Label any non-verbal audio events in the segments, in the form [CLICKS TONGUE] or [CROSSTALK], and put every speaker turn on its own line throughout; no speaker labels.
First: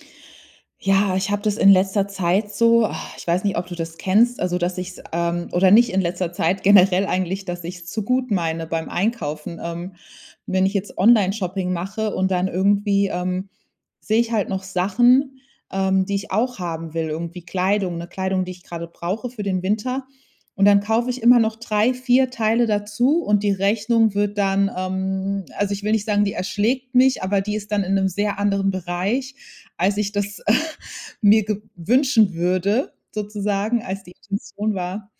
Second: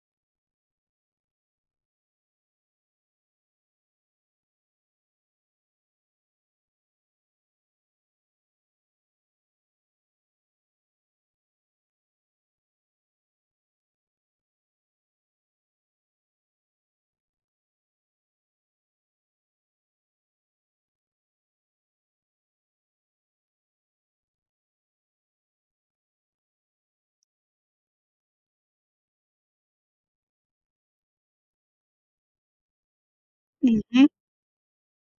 [CLICKS TONGUE] Ja, ich hab das in letzter Zeit so, [SIGHS] ich weiß nicht, ob du das kennst. Also, dass ich's, ähm oder nicht in letzter Zeit generell eigentlich dass ich's zu gut meine beim Einkaufen. Ähm, wenn ich jetzt Onlineshopping mache und dann irgendwie, ähm, sehe ich halt noch Sachen, ähm, die ich auch haben will, irgendwie Kleidung, 'ne Kleidung, die ich gerade brauche für den Winter. Und dann kaufe ich immer noch 3, 4 Teile dazu und die Rechnung wird dann, ähm Also ich will nicht sagen, die erschlägt mich, aber die ist dann in 'nem sehr anderen Bereich, als ich das [LAUGHS] mir ge wünschen würde sozusagen, als
Mhm.
die Intention war,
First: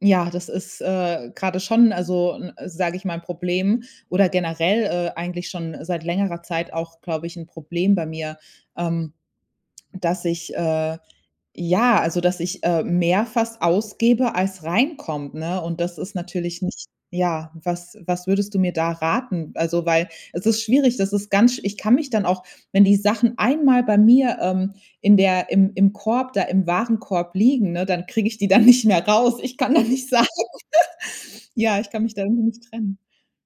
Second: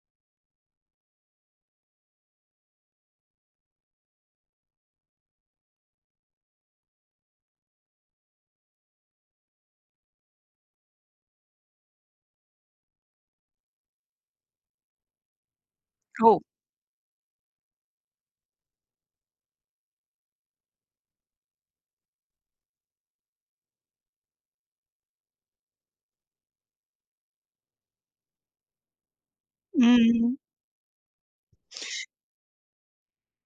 ja das ist, äh, gerade schon, n also n sage ich mal, 'n Problem oder generell, äh, eigentlich schon seit längerer Zeit auch, glaube ich, 'n Problem bei mir, ähm, dass ich, äh ja, also dass ich, äh, mehr fast ausgebe als reinkommt, ne. Und das ist
Oh
natürlich nicht Ja, was was würdest du mir da raten? Also, weil es ist schwierig, das ist ganz Ich kann mich dann auch wenn die Sachen einmal bei mir, ähm, in der im im Korb da im Warenkorb liegen, ne, dann kriege ich die dann nicht mehr raus. Ich kann da nicht sein.
Mhm.
[LAUGHS] Ja, ich kann mich da irgendwie nicht trennen.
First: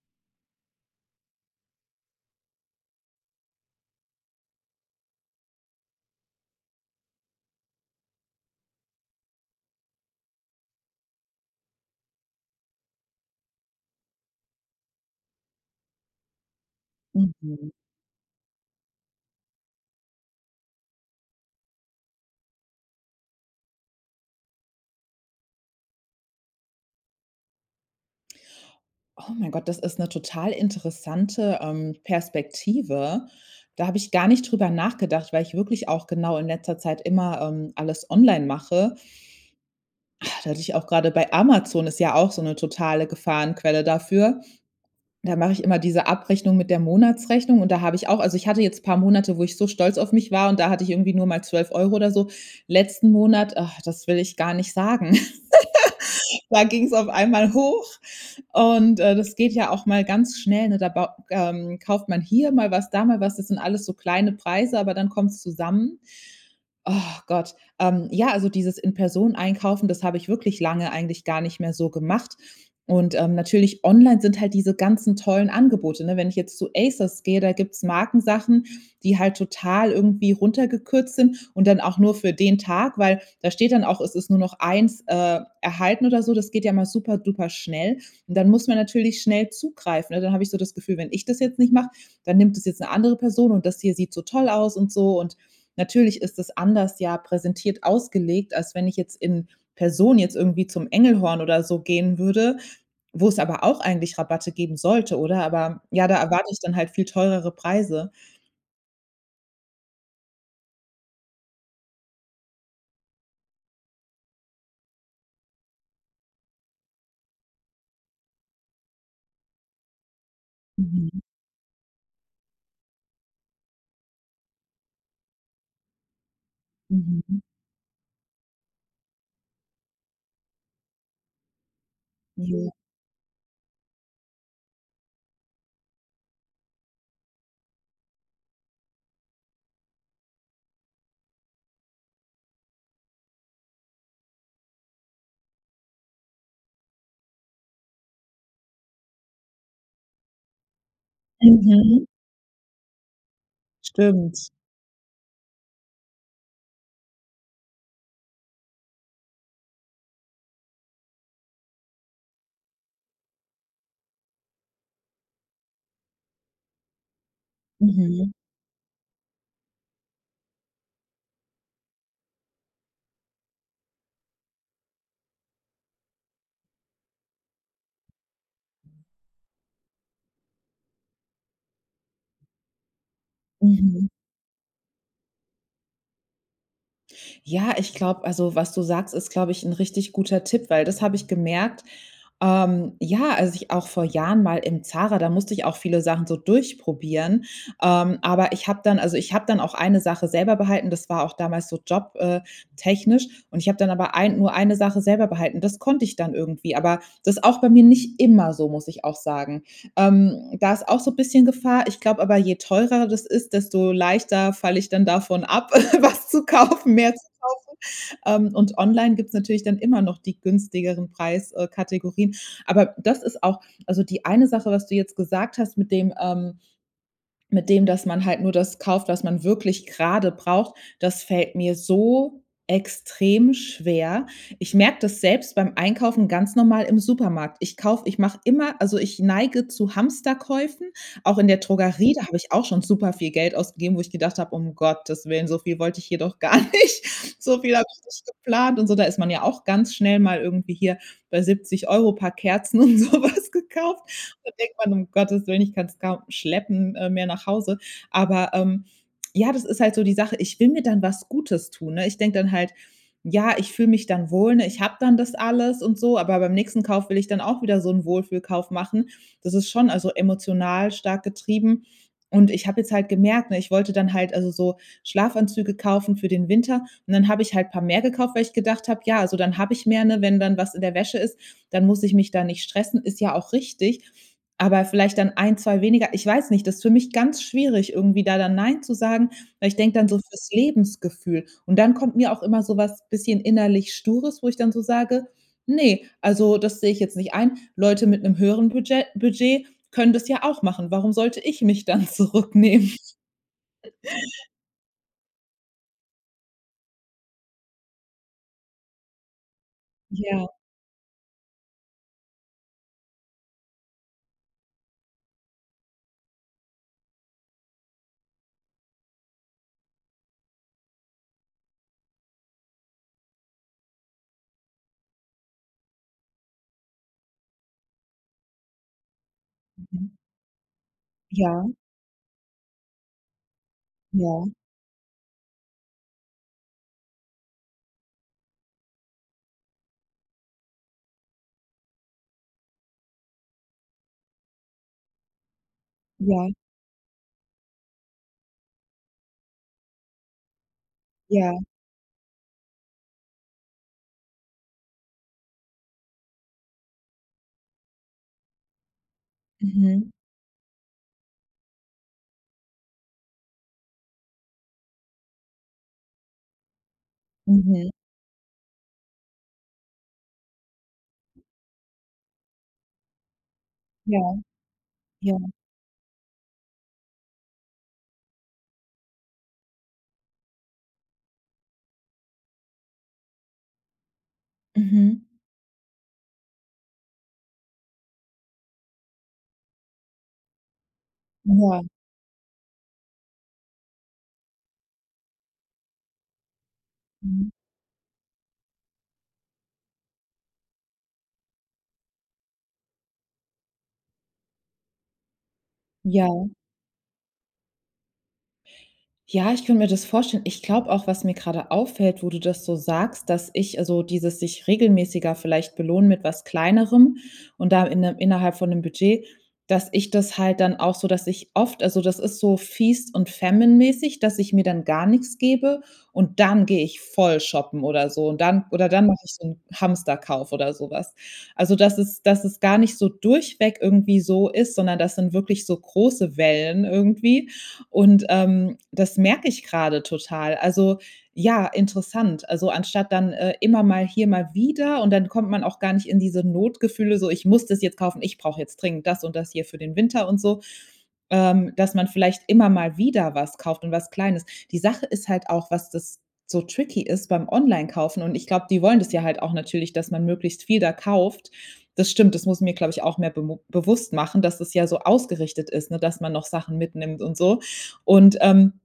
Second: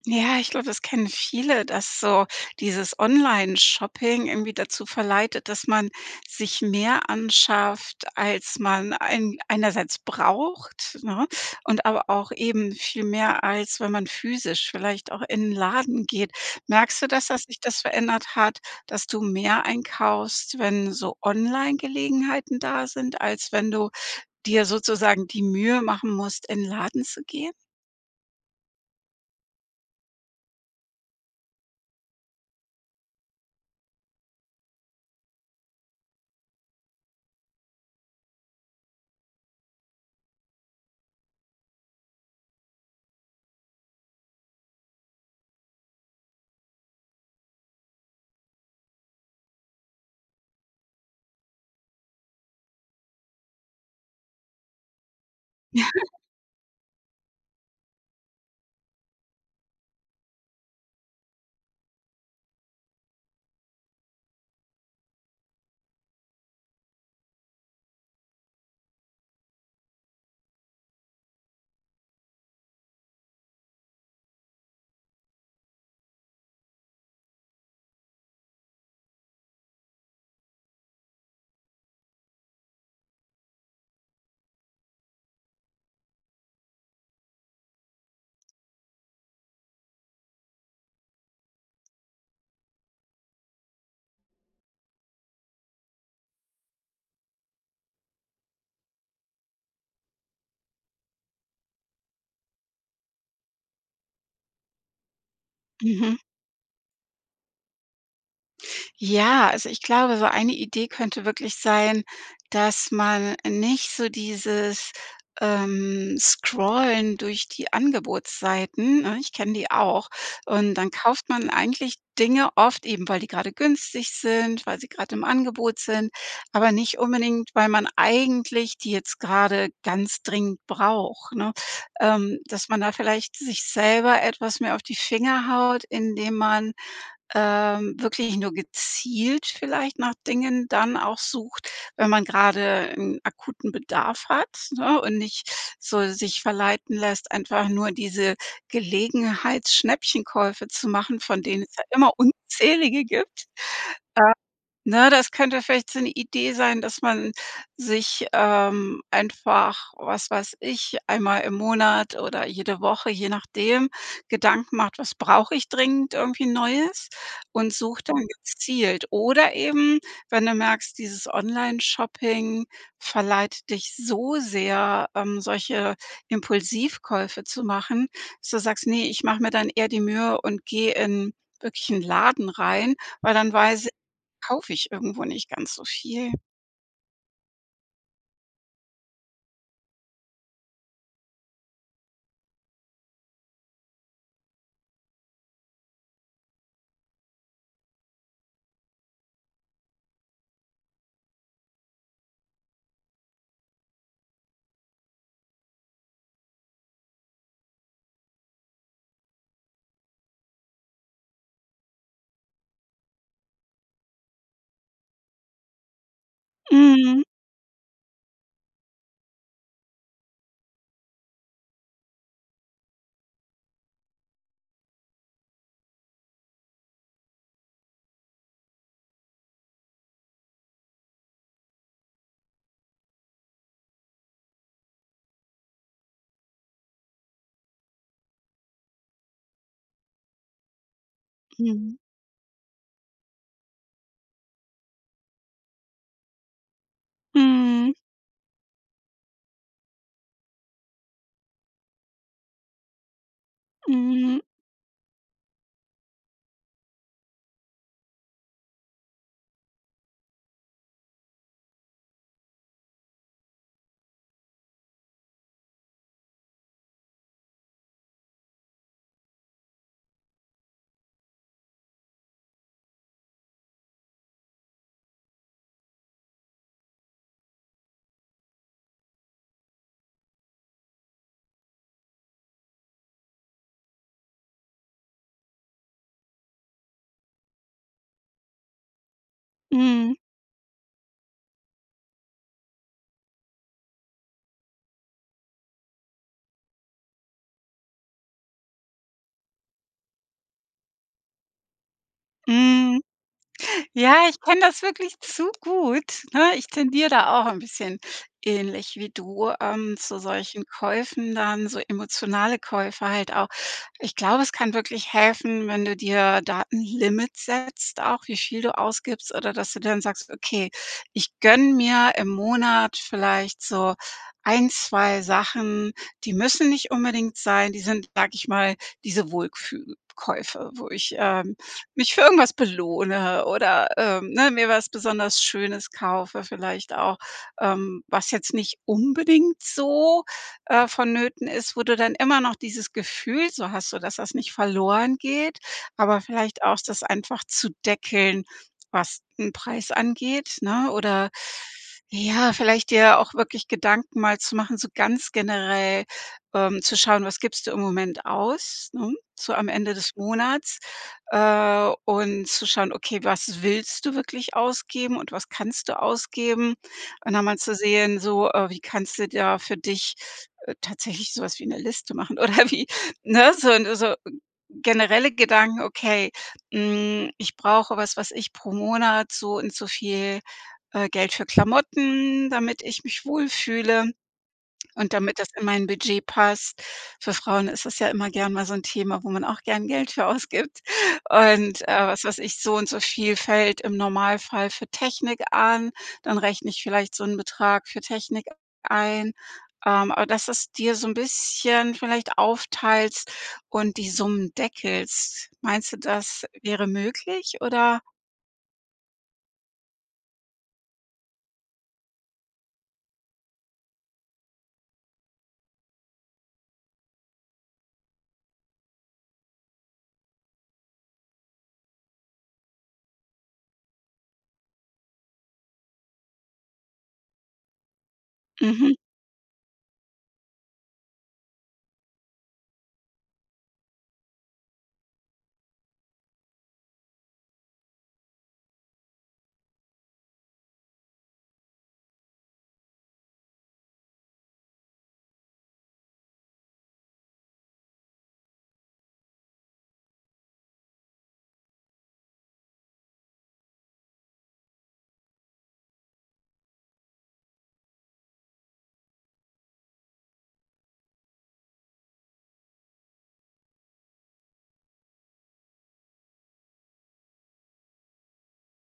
Ja, ich glaub, das kennen viele, dass so dieses Onlineshopping irgendwie dazu verleitet, dass man sich mehr anschafft, als man ein einerseits braucht, ne? Und aber auch eben viel mehr, als wenn man physisch vielleicht auch in 'n Laden geht. Merkst du das, dass sich
Mhm.
das verändert hat, dass du mehr einkaufst, wenn so Onlinegelegenheiten da sind, als wenn du dir sozusagen die Mühe machen musst, in 'n Laden zu gehen?
Oh mein Gott, das ist 'ne total interessante, ähm, Perspektive. Da habe ich gar nicht drüber nachgedacht, weil ich wirklich auch genau in letzter Zeit immer, ähm, alles online mache. [SIGHS] Da hätte ich auch gerade bei Amazon ist ja auch so 'ne totale Gefahrenquelle dafür. Da mache ich immer diese Abrechnung mit der Monatsrechnung und da habe ich auch also ich hatte jetzt paar Monate, wo so stolz auf mich war und da hatte ich irgendwie nur mal 12 € oder so. Letzten Monat, ach, das will ich gar nicht sagen
[LAUGHS]
[LAUGHS] Da ging's auf einmal hoch. Und äh, das geht ja auch mal ganz schnell, ne. Da baut ähm, kauft man hier mal was, da mal was. Das sind alles so kleine Preise, aber dann kommt's zusammen. [SIGHS] Oh Gott. Ähm. ja, also dieses in Person Einkaufen, das habe ich wirklich lange eigentlich gar nicht mehr so gemacht. Und ähm, natürlich online sind halt diese ganzen tollen Angebote, ne? Wenn ich zu Asos gehe, da gibt's Markensachen, die halt total irgendwie runtergekürzt sind und dann auch nur für den Tag, weil da steht dann auch, es ist nur noch 1 äh, erhalten oder so. Das geht ja mal superduper schnell. Und dann muss man natürlich schnell zugreifen, ne? Dann habe ich so das Gefühl: „Wenn ich das jetzt nicht mache, dann nimmt das jetzt 'ne andere Person und das hier sieht so toll aus“ und so. Und natürlich ist das anders ja präsentiert ausgelegt, als wenn ich jetzt in Person jetzt irgendwie zum Engelhorn oder so gehen würde, wo es aber auch eigentlich Rabatte geben sollte, oder? Aber ja, da
Mhm.
erwarte ich dann halt viel teurere Preise.
Ja, also ich glaube, so eine Idee könnte wirklich sein, dass man nicht so dieses, ähm, Scrollen durch die Angebotsseiten- ne, ich kenne die auch- und dann
Mhm.
kauft man eigentlich Dinge oft eben, weil die gerade günstig sind, weil sie gerade im Angebot sind, aber nicht
Mhm.
unbedingt, weil man eigentlich die jetzt gerade ganz dringend braucht, ne, ähm. Dass
Jo.
man da vielleicht sich selber etwas mehr auf die Finger haut, indem man, ähm, wirklich nur gezielt vielleicht nach Dingen dann auch sucht, wenn man gerade 'n akuten Bedarf hat, ne, und nicht so sich verleiten lässt, einfach nur diese Gelegenheitsschnäppchenkäufe zu machen, von denen es ja
Mhm.
immer unzählige gibt. Äh.
Stimmt.
Ne, das könnte vielleicht so 'ne Idee sein, dass man sich, ähm, einfach, was weiß ich, einmal im Monat oder jede Woche, je nachdem, Gedanken macht, was brauche ich dringend irgendwie Neues und sucht dann
Mhm.
gezielt. Oder eben, wenn du merkst, dieses Onlineshopping verleitet dich so sehr, ähm, solche Impulsivkäufe zu machen, dass du sagst: „Ne, ich mache mir dann eher die Mühe und gehe in wirklichen in Laden rein“, weil dann weiß ich,
Mhm.
kaufe ich irgendwo nicht ganz so viel.
Ja, ich glaub also was du sagst, ist, glaube ich 'n richtig guter Tipp, weil das habe ich gemerkt, ähm. Ja, also ich auch vor Jahren mal im ZARA da musste ich auch viele Sachen so durchprobieren. Ähm, aber ich habe dann also ich habe dann auch eine Sache selber behalten, das war auch damals so job äh technisch. Und ich habe dann aber ein nur eine Sache selber behalten. Das konnte ich dann irgendwie. Aber das ist auch bei mir nicht immer so, muss ich auch sagen. Ähm, da ist auch so bisschen Gefahr. Ich glaube aber, je teurer das ist, desto leichter falle ich dann davon ab, [LAUGHS] was zu kaufen, mehr zu
Mhm.
kaufen. Ähm, und online gibt's natürlich dann immer noch die günstigeren Preis äh Kategorien. Aber das ist auch Also, die eine Sache, was du jetzt gesagt hast mit dem, ähm mit dem, dass man halt nur das kauft, was man wirklich gerade braucht, das fällt mir so extrem schwer. Ich merke das selbst beim Einkaufen ganz normal im Supermarkt. Ich kauf ich mache immer also, ich neige zu Hamsterkäufen. Auch in der
Mhm.
Drogerie, da habe ich auch schon superviel Geld ausgegeben, wo ich gedacht habe: „Um Gottes Willen, so viel wollte ich hier doch gar nicht. So viel habe
Mhm.
ich nicht geplant und so.“ Da ist man ja auch ganz schnell mal irgendwie hier bei 70 € paar Kerzen und so was gekauft.
Mhm.
Da denkt man: „Um Gottes Willen, ich kann's kaum schleppen mehr nach Hause.“ Aber, ähm, ja, das ist halt so die Sache, ich will mir dann was Gutes tun, ne? Ich denke dann halt, ja, ich fühle mich dann wohl, ne? Ich habe dann das alles und so, aber beim nächsten Kauf will ich dann auch wieder so 'n Wohlfühlkauf machen. Das ist schon also emotional stark getrieben. Und ich habe jetzt halt gemerkt, ne, ich wollte dann halt also so Schlafanzüge kaufen für den Winter- und dann habe ich halt paar mehr gekauft- weil ich gedacht habe, ja, also dann habe ich mehr, ne? Wenn dann was in der Wäsche ist, dann muss ich mich da nicht stressen, ist ja auch richtig. Aber vielleicht dann 1, 2 weniger. Ich weiß nicht, das ist für mich ganz schwierig, irgendwie da dann „nein“ zu sagen. Weil ich denke dann
Mhm.
so fürs Lebensgefühl. Und dann kommt mir auch immer so was bisschen innerlich Stures, wo ich dann so sage: „Ne, also das sehe ich jetzt nicht ein. Leute mit 'nem höheren Budget Budget können das ja auch machen. Warum sollte ich mich dann zurücknehmen?
Mhm. Ja, ich
[CHUCKLES]
kenne das wirklich zu gut, ne? Ich tendiere da auch 'n bisschen- ähnlich wie du- ähm, zu
Ja.
solchen Käufen dann, so emotionale Käufer halt auch. Ich glaube, es kann wirklich helfen, wenn du dir Datenlimits setzt auch, wie viel du ausgibst oder dass du dann sagst: „Okay ich gönne mir im Monat vielleicht so 1, 2 Sachen, die müssen nicht unbedingt sein.“ Die sind, sage ich mal, diese
Mhm.
„Wohlfühl-Käufe“ wo ich, ähm,
Ja.
mich für irgendwas belohne oder, ähm,
Ja.
ne? Mir was besonders Schönes kaufe, vielleicht auch, ähm, was jetzt nicht unbedingt so, äh, vonnöten ist, wo du dann immer noch dieses Gefühl so hast, so dass das nicht verloren geht, aber
Ja.
vielleicht auch das einfach zu deckeln, was den Preis angeht, ne oder
Ja.
ja, [SIGHS] vielleicht dir auch wirklich Gedanken mal zu machen, so ganz generell, ähm, zu schauen: Was gibst du im Moment aus, ne? So am Ende
Mhm.
des Monats, äh, und zu schauen: Okay, was willst du wirklich ausgeben und was kannst du ausgeben? Und dann mal zu
Mhm.
sehen, so, äh, wie kannst du da für dich tatsächlich sowas wie 'ne Liste machen oder wie, ne, so 'n so
Ja.
generelle
Ja.
Gedanken, okay, hm: „Ich brauche was, was ich pro Monat, so und so viel, äh, Geld für Klamotten, damit ich mich wohlfühle und
Mhm.
damit das in mein Budget passt.“ Für Frauen ist es ja immer gern mal so 'n Thema, wo man auch gern Geld für ausgibt. [CHUCKLES]
Ja.
Und, äh, was weiß ich, so und so viel fällt im Normalfall für Technik an, dann rechne ich vielleicht so 'n
Mhm.
Betrag für Technik a ein, ähm, aber dass das dir so 'n bisschen vielleicht aufteilst und die Summen deckelst. Meinst du, das
Ja.
wäre möglich, oder?
Ja, ich könnt mir das vorstellen. Ich glaub auch, was mir grade auffällt, wo du das so sagst, dass ich also dieses sich regelmäßiger vielleicht belohnen mit was Kleinerem und da inne innerhalb von 'nem Budget, dass ich das halt dann auch so dass ich oft also das ist so Feast und Famine mäßig, dass ich mir dann gar nix gebe und dann gehe ich voll shoppen oder so. Und dann oder
Mhm.
dann mach ich so 'n Hamsterkauf oder so was. Also dass es dass es gar nicht so durchweg irgendwie so ist, sondern das sind wirklich so große Wellen irgendwie. Und, ähm, das merk ich grade total. Also ja, interessant. Also, anstatt dann, äh, immer mal hier, mal wieder und dann kommt man auch gar nicht in diese Notgefühle, so: „Ich muss das jetzt kaufen. Ich brauch jetzt dringend das und das hier für den Winter und so.“ Ähm, dass man vielleicht immer mal wieder was kauft und was Kleines. Die Sache ist halt auch, was das so tricky ist beim Onlinekaufen, und ich glaub, die wollen das ja halt auch natürlich, dass man möglichst viel da kauft. Das stimmt, das muss mir, glaub ich, auch mehr bemu bewusst machen, dass es ja so ausgerichtet ist, ne, dass man noch Sachen mitnimmt und so. Und, ähm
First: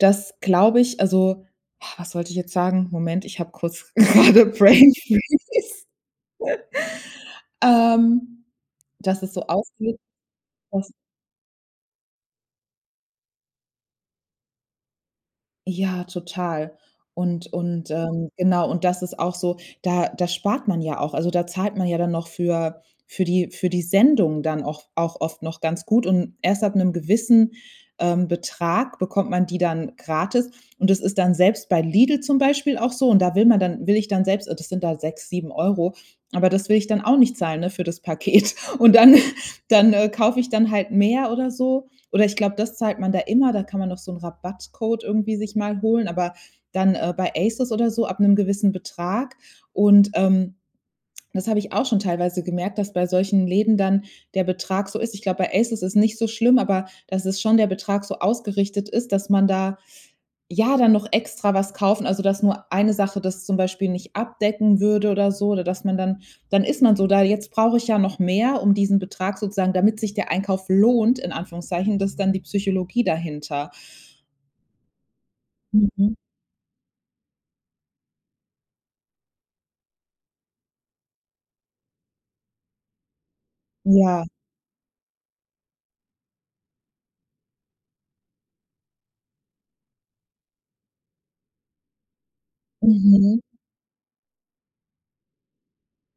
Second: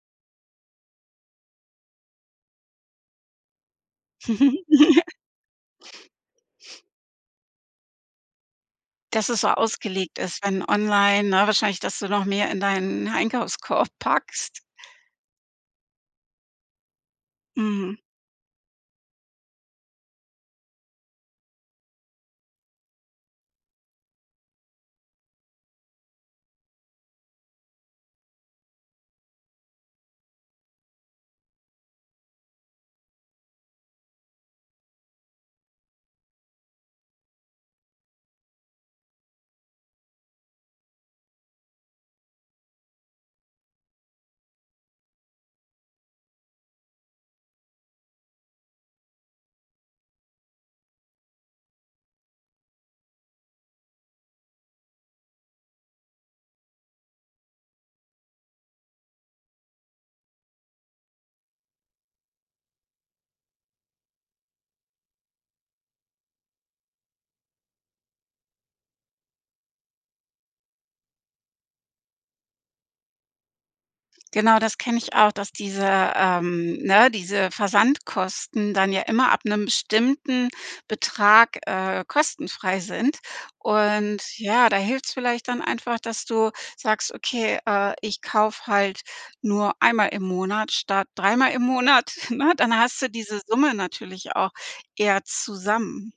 das glaube ich, also [SIGHS] was sollte ich jetzt sagen? Moment, ich hab kurz gerade
[LAUGHS]
gebrainfreeze [LAUGHS] Ähm, dass
Dass
es
es
so
so
aufgeht
ausgelegt ist, wenn
Dass
online, ne wahrscheinlich, dass du noch mehr in deinen Einkaufskorb packst.
Ja, total. Und und
Mhm.
ähm, genau und das ist auch so, da da spart man ja auch. Also, da zahlt man ja dann noch für für die für die Sendung dann auch auch oft noch ganz gut. Und erst ab 'nem gewissen, ähm, Betrag bekommt man die dann gratis. Und das ist dann selbst bei Lidl zum Beispiel auch so, und da will man dann will ich dann selbst, äh, das sind da 6 €, 7 €. Aber das will ich dann auch nicht zahlen, ne, für das Paket Und dann [LAUGHS] dann, äh, kaufe ich dann halt mehr oder so. Oder ich glaube, das zahlt man da immer. Da kann man doch so 'n Rabattcode irgendwie sich mal holen, aber dann äh, bei ASOS oder so ab 'nem gewissen Betrag. Und ähm, das habe ich auch schon teilweise gemerkt, dass bei solchen Läden dann der Betrag so ist. Ich glaube, bei ASOS ist nicht so schlimm, aber das ist schon der Betrag so ausgerichtet ist, dass man da, ja dann noch extra was kaufen also, dass nur eine Sache das zum Beispiel nicht abdecken würde oder so, oder dass man dann dann ist man so da. Jetzt brauche ich ja noch mehr, diesen Betrag sozusagen damit sich der Einkauf lohnt, in Anführungszeichen, das ist dann die Psychologie dahinter.
Genau das kenne ich auch, dass diese
Mhm.
ähm, ne, diese Versandkosten dann ja immer ab 'nem bestimmten Betrag, äh, kostenfrei sind. Und
Ja.
ja, da hilft's vielleicht dann einfach, dass du sagst: „Okay, äh, ich kaufe halt nur einmal im Monat statt dreimal im Monat, [CHUCKLES] ne? Dann hast du diese
Mhm.
Summe natürlich auch eher zusammen.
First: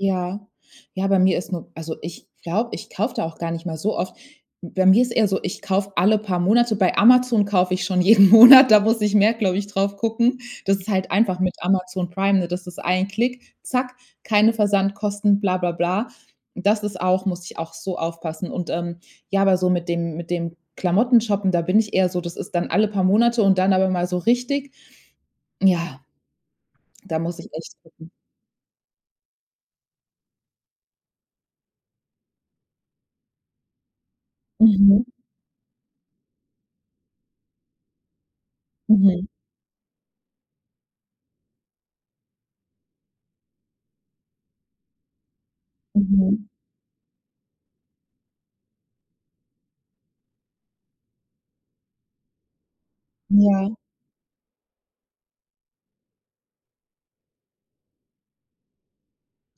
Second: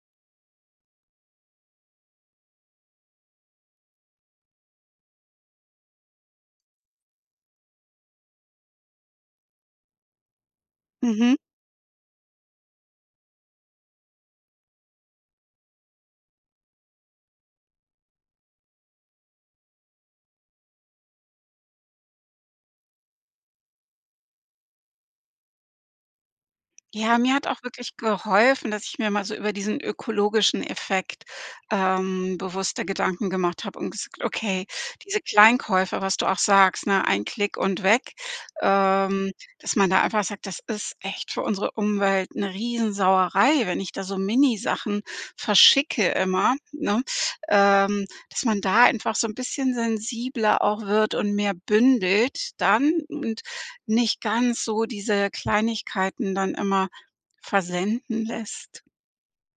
Ja. Ja, bei mir ist nur also ich glaube, ich kaufe da auch gar nicht mal so oft. Bei mir ist eher so, ich kaufe alle paar Monate. Bei Amazon kaufe ich schon jeden Monat, da muss ich mehr, glaube ich, darauf gucken. Das ist halt
Mhm.
einfach mit Amazon Prime, ne? Das ist ein Klick, zack, keine Versandkosten, blablabla. Und das ist auch muss ich auch so aufpassen. Und ähm, ja, aber so mit dem mit dem Klamotten shoppen, da bin ich eher so das ist dann alle paar Monate und dann aber mal so richtig, ja,
Ja,
da
mir
muss
hat
ich
auch
echt
wirklich
gucken
geholfen, dass ich mir mal so über diesen ökologischen Effekt, ähm, bewusster Gedanken gemacht habe und gesagt hab: „Okay,
Mhm.
diese Kleinkäufe, was du auch sagst, ne: ‚Ein Klick und weg‘,
Mhm.
ähm, dass man da einfach sagt: „Das ist echt für unsere Umwelt 'ne Riesensauerei, wenn ich da so Minisachen verschicke
Mhm.
immer, ne?“ ähm, dass man da einfach so 'n bisschen sensibler auch wird und mehr bündelt dann und
Ja.
nicht ganz so diese Kleinigkeiten dann immer versenden lässt.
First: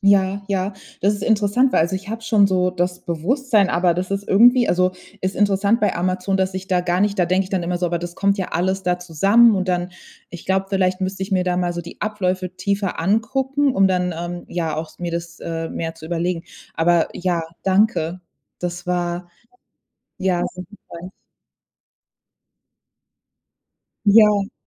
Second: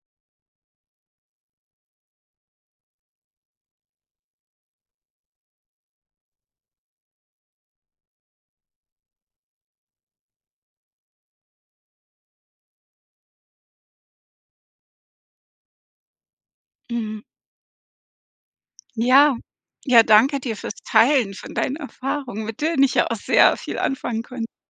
Ja. Ja, ja. Das ist interessant, weil also ich hab schon so das Bewusstsein, aber das ist irgendwie also ist interessant bei Amazon, dass ich da gar nicht da denke ich dann immer so: „Aber das kommt ja alles da zusammen.“ und dann, ich glaube, vielleicht müsste ich mir da mal so die Abläufe tiefer angucken, um dann, ähm, ja auch mir das, äh, mehr zu überlegen. Aber
Mhm.
ja, danke. Das war
Ja, ja danke
ja,
dir
sehr
fürs
hilfreich.
Teilen von deinen Erfahrungen, mit denen ich ja auch sehr viel anfangen konn
Ja.